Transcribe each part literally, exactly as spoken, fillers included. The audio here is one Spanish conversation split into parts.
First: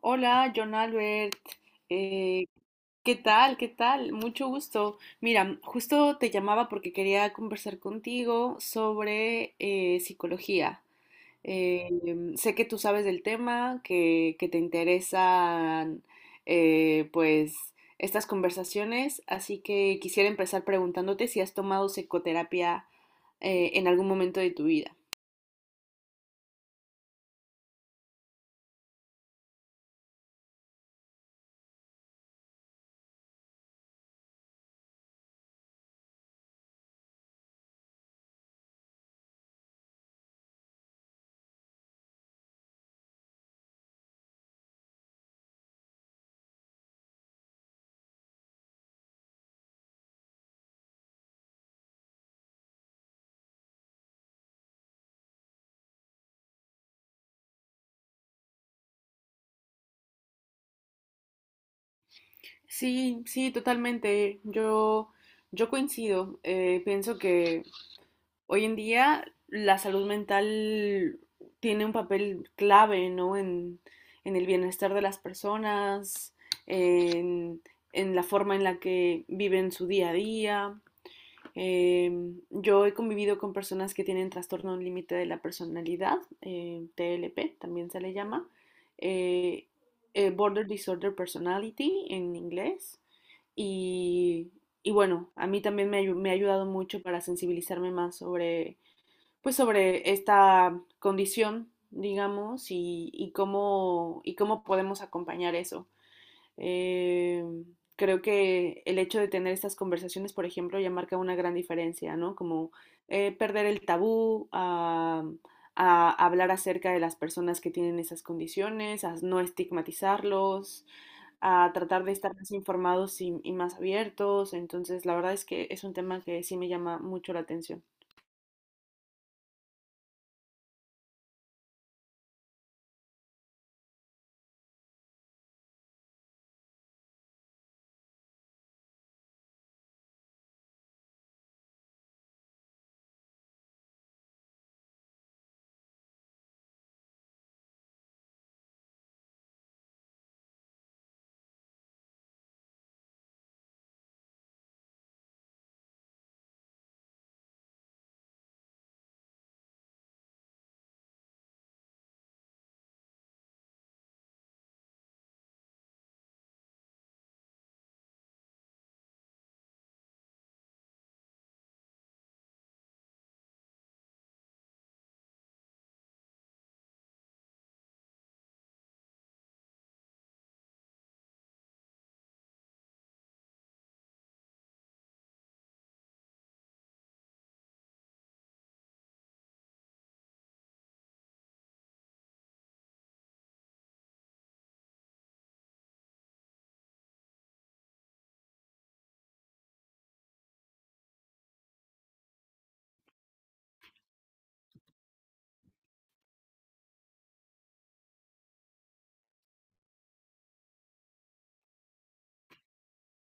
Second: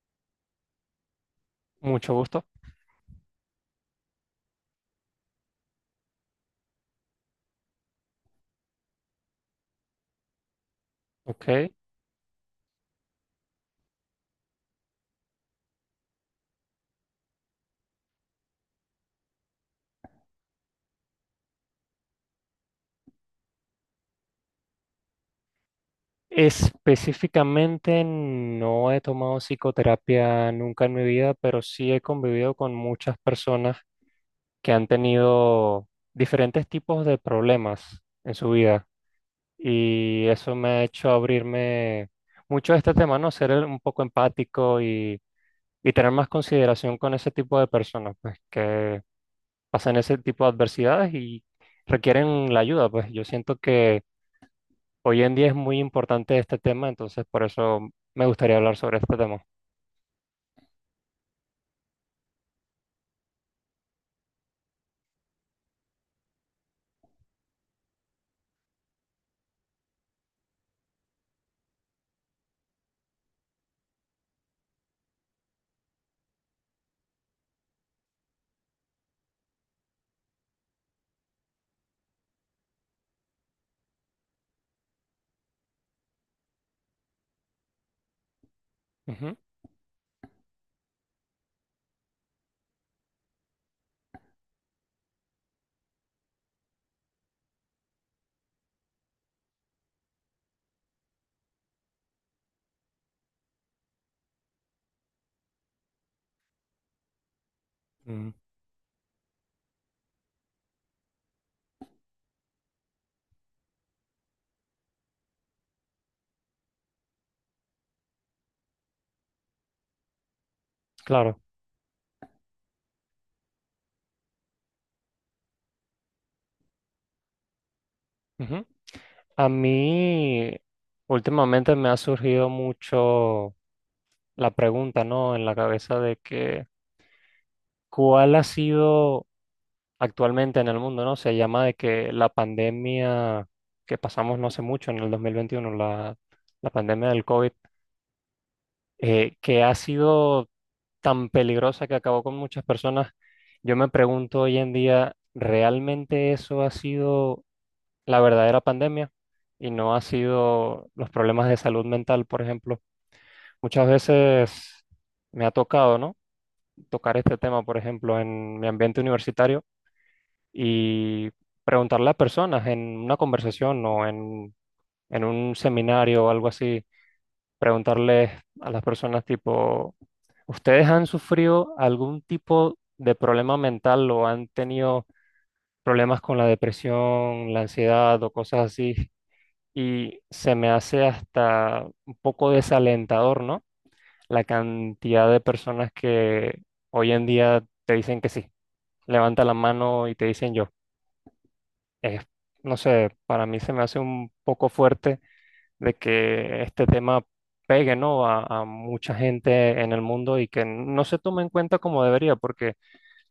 Hola, John Albert. Mucho gusto. Eh, ¿Qué tal? ¿Qué tal? Mucho gusto. Mira, justo te llamaba porque quería conversar contigo sobre eh, psicología. Ok. Eh, em, sé que tú sabes del tema, que, que te interesan eh, pues estas conversaciones, así que quisiera empezar preguntándote si has tomado psicoterapia eh, en algún momento de tu vida. Específicamente no he tomado psicoterapia nunca en mi vida, pero sí he convivido con muchas personas que han tenido diferentes tipos de problemas en su vida. Y eso me ha hecho abrirme mucho a este tema, ¿no? Ser el- un poco empático y, y tener más consideración con ese tipo de personas, pues que pasan ese tipo de adversidades y requieren la ayuda. Pues yo siento que hoy en día es muy importante este tema, entonces por eso me gustaría hablar sobre este tema. Sí, sí, totalmente. Yo, yo coincido. Eh, pienso que hoy en día la salud mental tiene un papel clave, ¿no? En, en el bienestar de las personas, en, en la forma en la que viven su día a día. Eh, yo he convivido con personas que tienen trastorno límite de la personalidad, eh, T L P también se le llama, Ujú. eh, eh, Border Disorder Personality en inglés. Y, y bueno, a mí también me, me, ha ayudado mucho para sensibilizarme más sobre pues sobre esta condición, digamos, y, y cómo, y cómo podemos acompañar eso. Eh, creo mm, que el hecho de tener estas conversaciones, por ejemplo, ya marca una gran diferencia, ¿no? Como eh, perder el tabú a, a hablar acerca de las personas que tienen esas condiciones, a no estigmatizarlos, Claro. a tratar de estar más informados y, y más abiertos. Entonces, la verdad es que es un tema que sí me llama mucho la atención. Ujú. A mí últimamente me ha surgido mucho la pregunta, ¿no? En la cabeza de que ¿cuál ha sido actualmente en el mundo? ¿No? Se llama de que la pandemia que pasamos no hace mucho, en el dos mil veintiuno, la, la pandemia del COVID, eh, que ha sido tan peligrosa que acabó con muchas personas. Yo me pregunto hoy en día, ¿realmente eso ha sido la verdadera pandemia y no ha sido los problemas de salud mental, por ejemplo? Muchas veces me ha tocado, ¿no? Tocar este tema, por ejemplo, en mi ambiente universitario y preguntarle a personas en una conversación o en, en un seminario o algo así, preguntarles a las personas tipo, ¿ustedes han sufrido algún tipo de problema mental o han tenido problemas con la depresión, la ansiedad o cosas así? Y se me hace hasta un poco desalentador, ¿no? La cantidad de personas que hoy en día te dicen que sí, levanta la mano y te dicen yo. Es, no sé, para mí se me hace un poco fuerte de que este tema pegue, ¿no? A, a mucha gente en el mundo y que no se tome en cuenta como debería, porque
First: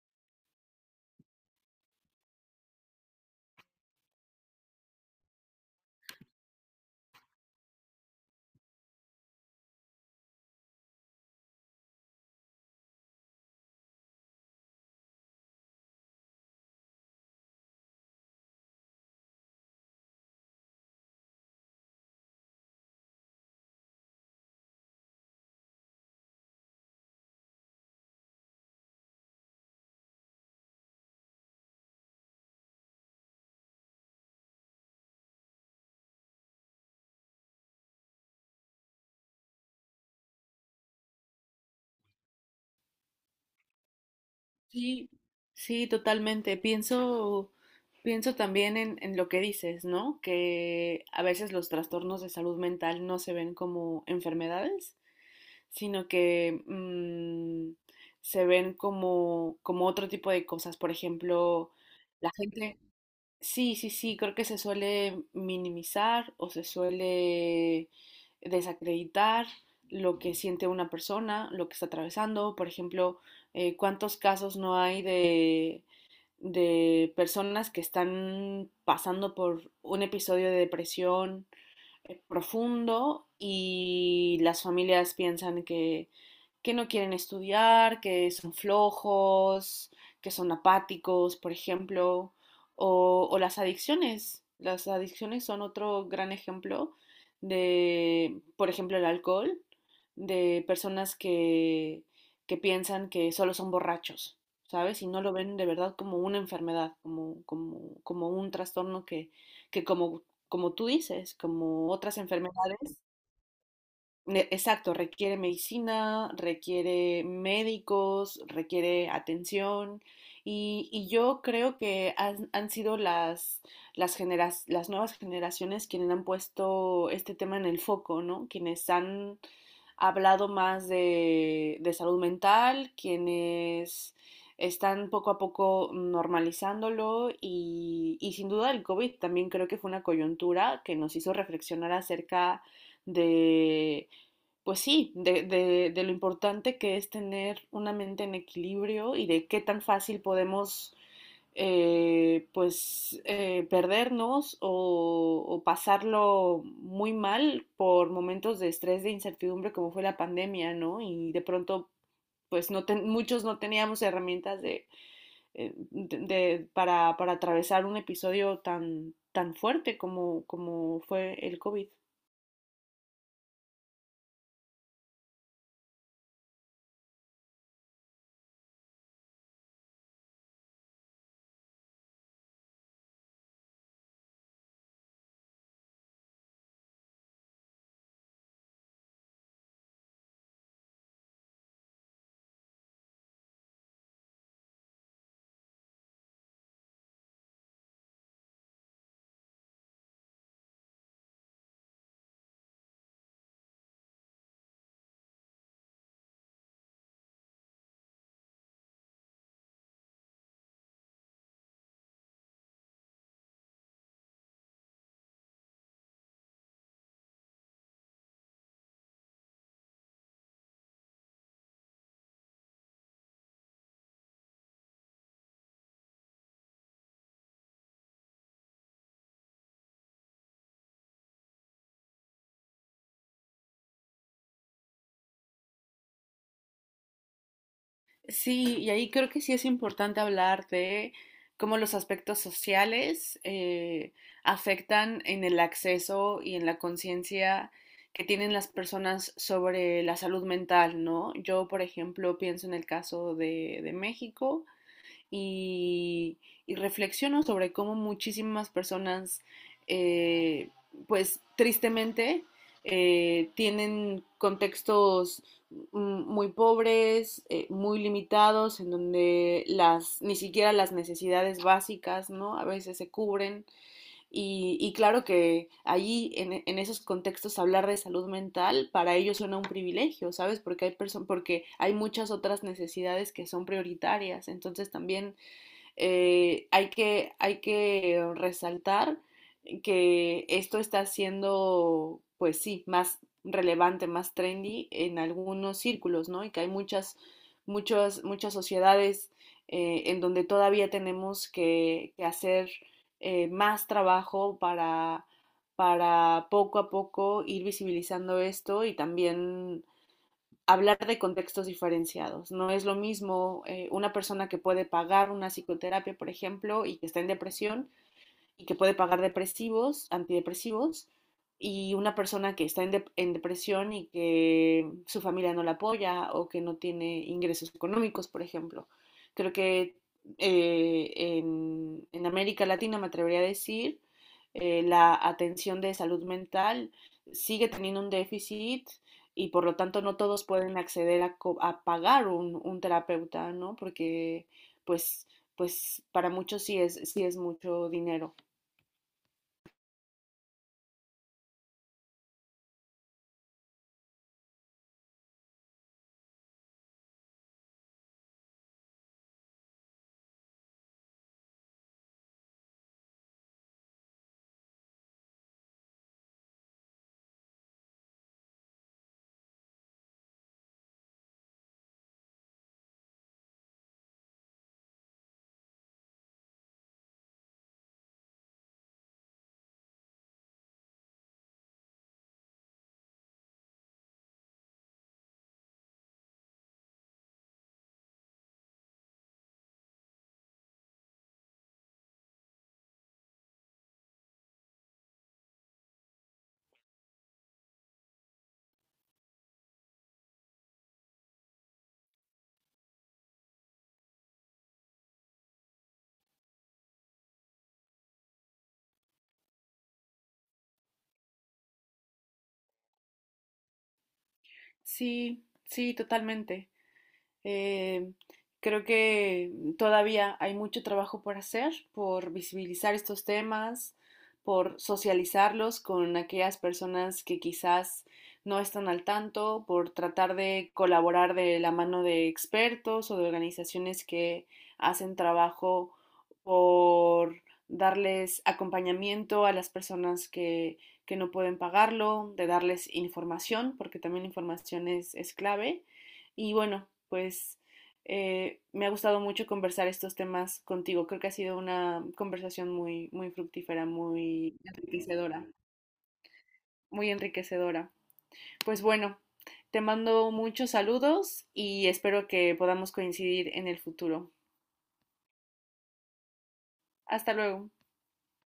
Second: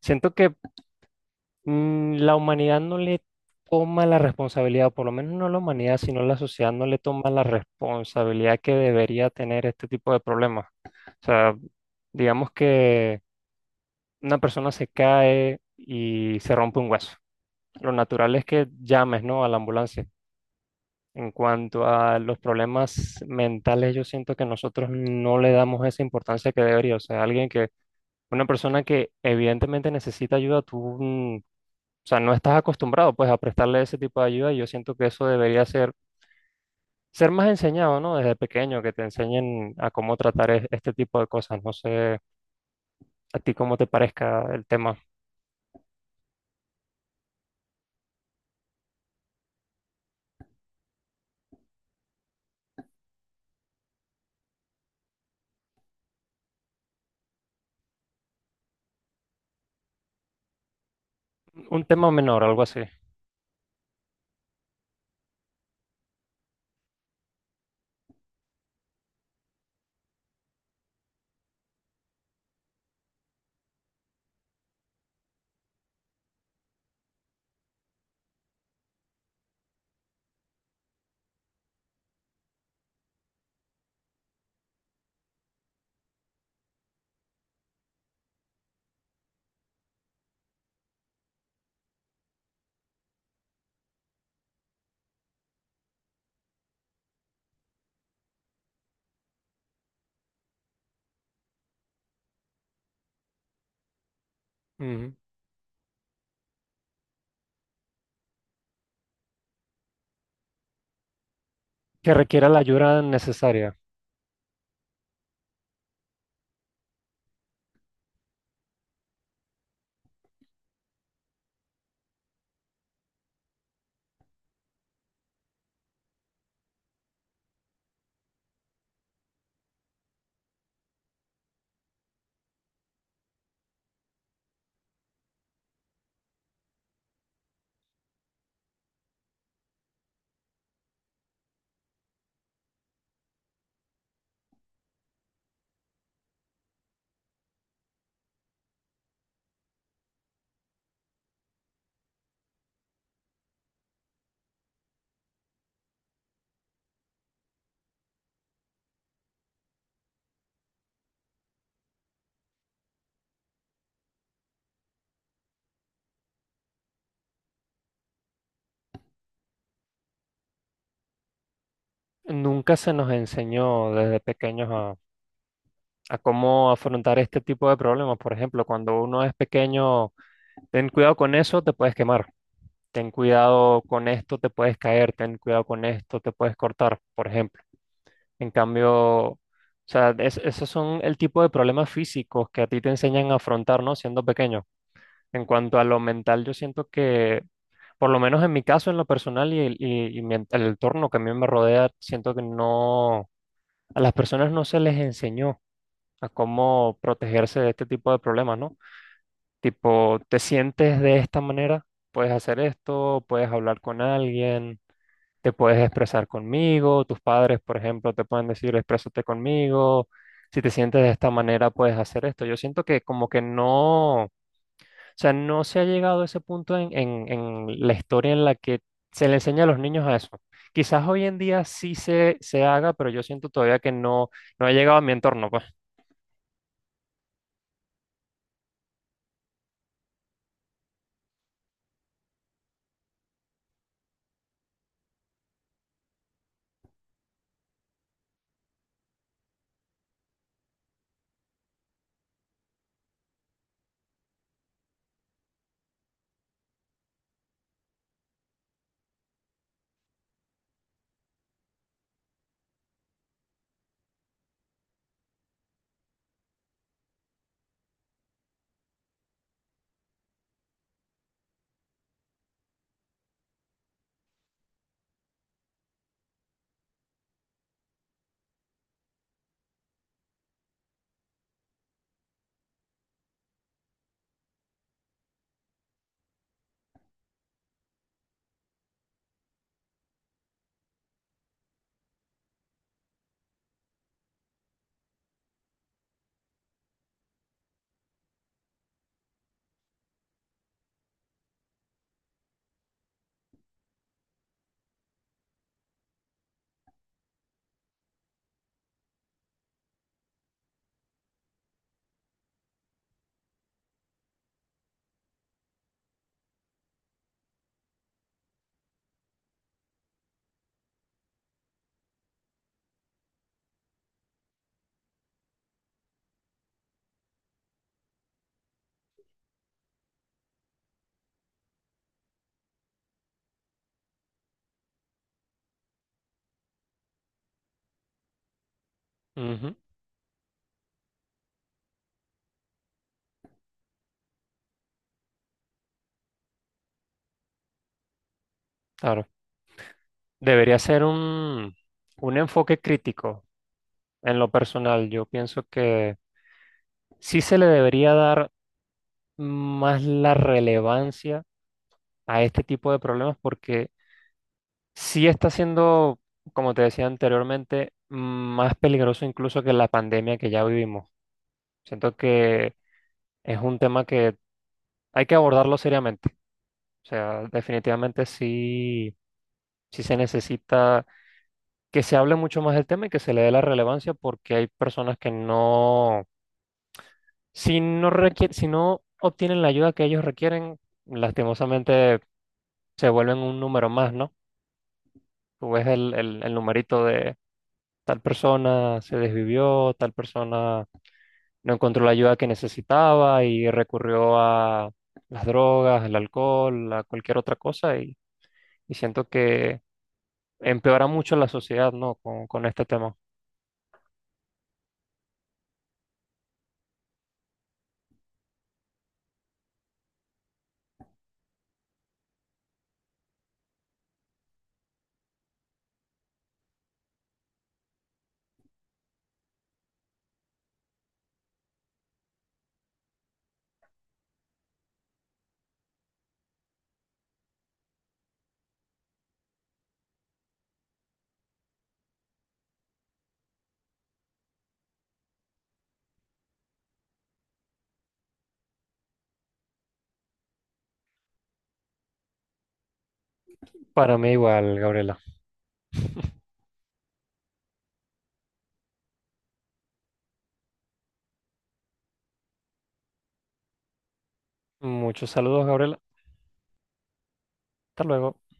siento que mm, la humanidad no le toma la responsabilidad, o por lo menos no la humanidad, sino la sociedad no le toma la responsabilidad que debería tener este tipo de problemas. O sea, digamos que una persona se cae y se rompe un hueso. Lo natural es que llames, ¿no?, a la ambulancia. En cuanto a los problemas mentales, yo siento que nosotros no le damos esa importancia que debería. O sea, alguien que, una persona que evidentemente necesita ayuda, tú, mm, o sea, no estás acostumbrado pues a prestarle ese tipo de ayuda, y yo siento que eso debería ser, ser más enseñado, ¿no? Desde pequeño, que te enseñen a cómo tratar e- este tipo de cosas. No sé a ti cómo te parezca el tema. Sí, sí, totalmente. Pienso, pienso también en, en lo que dices, ¿no? Que a veces los trastornos de salud mental no se ven como enfermedades, sino que mm, se ven como, como otro tipo de cosas. Por ejemplo, Un tema la menor, algo gente, así. sí, sí, sí, creo que se suele minimizar o se suele desacreditar lo que siente una persona, lo que está atravesando. Por ejemplo, eh, ¿cuántos casos no hay de, de personas que están pasando por un episodio de depresión eh, profundo y las familias piensan que, que no quieren estudiar, que son flojos, que son apáticos, por ejemplo, o, o las adicciones. Las adicciones son otro gran ejemplo de, por ejemplo, el alcohol, de personas que, que piensan que solo son borrachos, ¿sabes? Y Ujú. no lo ven de verdad como una enfermedad, como, como, como un trastorno que, que como como tú dices, como Que otras requiera la enfermedades. ayuda necesaria. Ne- Exacto, requiere medicina, requiere médicos, requiere atención y, y yo creo que han, han sido las, las, generas- las nuevas generaciones quienes han puesto este tema en el foco, ¿no? Quienes han hablado más de, de salud mental, quienes están poco a poco normalizándolo y, y sin duda el COVID también creo que fue una coyuntura que nos hizo reflexionar acerca de pues sí, de, de, de lo importante que es tener una mente en equilibrio y de qué tan fácil podemos eh, pues eh, perdernos o, o, pasarlo muy mal por momentos de estrés, de incertidumbre como fue la pandemia, ¿no? Y de pronto pues no ten, muchos no teníamos herramientas de, eh, de, de para, para atravesar un episodio tan, tan fuerte como, como fue el COVID. Nunca se nos enseñó desde pequeños a a cómo afrontar este tipo de problemas. Por ejemplo, cuando uno es pequeño, ten cuidado con eso, te puedes quemar. Ten cuidado con esto, te puedes caer. Ten cuidado con esto, te puedes cortar, por ejemplo. En cambio, o sea, es- esos son el tipo de problemas físicos que a ti te enseñan a afrontar, ¿no? Siendo pequeño. En cuanto a lo mental, yo siento que, por lo menos en mi caso, en lo personal y, el- y, y mi en- el entorno que a mí me rodea, siento que no, a las personas no se les enseñó a cómo protegerse de este tipo de problemas, ¿no? Tipo, te sientes de esta manera, puedes hacer esto, puedes hablar con alguien, te puedes expresar conmigo, tus padres, por ejemplo, te pueden decir, exprésate conmigo, si te sientes de esta manera, puedes hacer esto. Yo siento que como que no, o sea, no se ha llegado a ese punto en, en, en la historia en la que se le enseña a los niños a eso. Quizás hoy en día sí se, se haga, pero yo siento todavía que no, no ha llegado a mi entorno, pues. Sí, y ahí creo que sí es importante hablar de cómo los aspectos sociales eh, afectan en el acceso y en la conciencia que tienen las personas sobre la salud mental, ¿no? Yo, por ejemplo, pienso en el caso de, de México, y, y reflexiono sobre cómo muchísimas personas, eh, pues tristemente, eh, tienen contextos muy pobres, eh, muy limitados, en donde las, ni siquiera las necesidades básicas, ¿no? A veces se cubren. Y, y claro que allí, en, en, esos contextos, hablar de salud mental para ellos suena un privilegio, ¿sabes? Porque hay, perso- porque hay muchas otras necesidades que son prioritarias. Entonces también eh, hay que, hay que resaltar que esto está siendo, pues sí, más relevante, más trendy en algunos círculos, ¿no? Y que hay muchas, muchas, muchas sociedades eh, en donde todavía tenemos que, que hacer eh, más trabajo para, para poco a poco ir visibilizando esto y también hablar de contextos diferenciados. No es lo mismo eh, una persona que puede pagar una psicoterapia, por ejemplo, y que está en depresión y que puede pagar depresivos, antidepresivos, y una persona que está en, de en depresión y que su familia no la apoya o que no tiene ingresos económicos, por ejemplo. Creo que eh, en, en América Latina me atrevería a decir eh, la atención de salud mental sigue teniendo un déficit y por lo Ujú, tanto no todos pueden acceder a, co- a pagar un, un terapeuta, ¿no? Porque pues, pues para muchos sí es, sí es mucho dinero. claro. Debería ser un, un enfoque crítico en lo personal. Yo pienso que sí se le debería dar más la relevancia a este tipo de problemas porque sí está siendo, como te decía anteriormente, más peligroso incluso que la pandemia que ya vivimos. Siento que es un tema que hay que abordarlo seriamente. O sea, definitivamente sí, sí se necesita que se hable mucho más del tema y que se le dé la relevancia, porque hay personas que no. Si no requier- si no obtienen la ayuda que ellos requieren, lastimosamente se vuelven un número más, ¿no? Tú ves el, el, el numerito de tal persona se desvivió, tal persona no encontró la ayuda que necesitaba y recurrió a las drogas, el alcohol, a cualquier otra cosa, y, y siento que empeora mucho la sociedad, ¿no? Con, con este tema. Sí, sí, totalmente. Eh, creo que todavía hay mucho trabajo por hacer, por visibilizar estos temas, por socializarlos con aquellas personas que quizás no están al tanto, por tratar de colaborar de la mano de expertos o de organizaciones que hacen trabajo por darles acompañamiento a las personas que, que no pueden pagarlo, de darles información, porque también la información es, es clave. Y bueno, pues eh, me ha gustado mucho conversar estos temas contigo. Creo que ha sido una conversación muy, muy fructífera, Para mí muy igual, Gabriela. enriquecedora, muy enriquecedora. Pues bueno, te mando muchos saludos y espero que podamos coincidir en el futuro. Muchos saludos, Gabriela. Hasta luego. Hasta luego.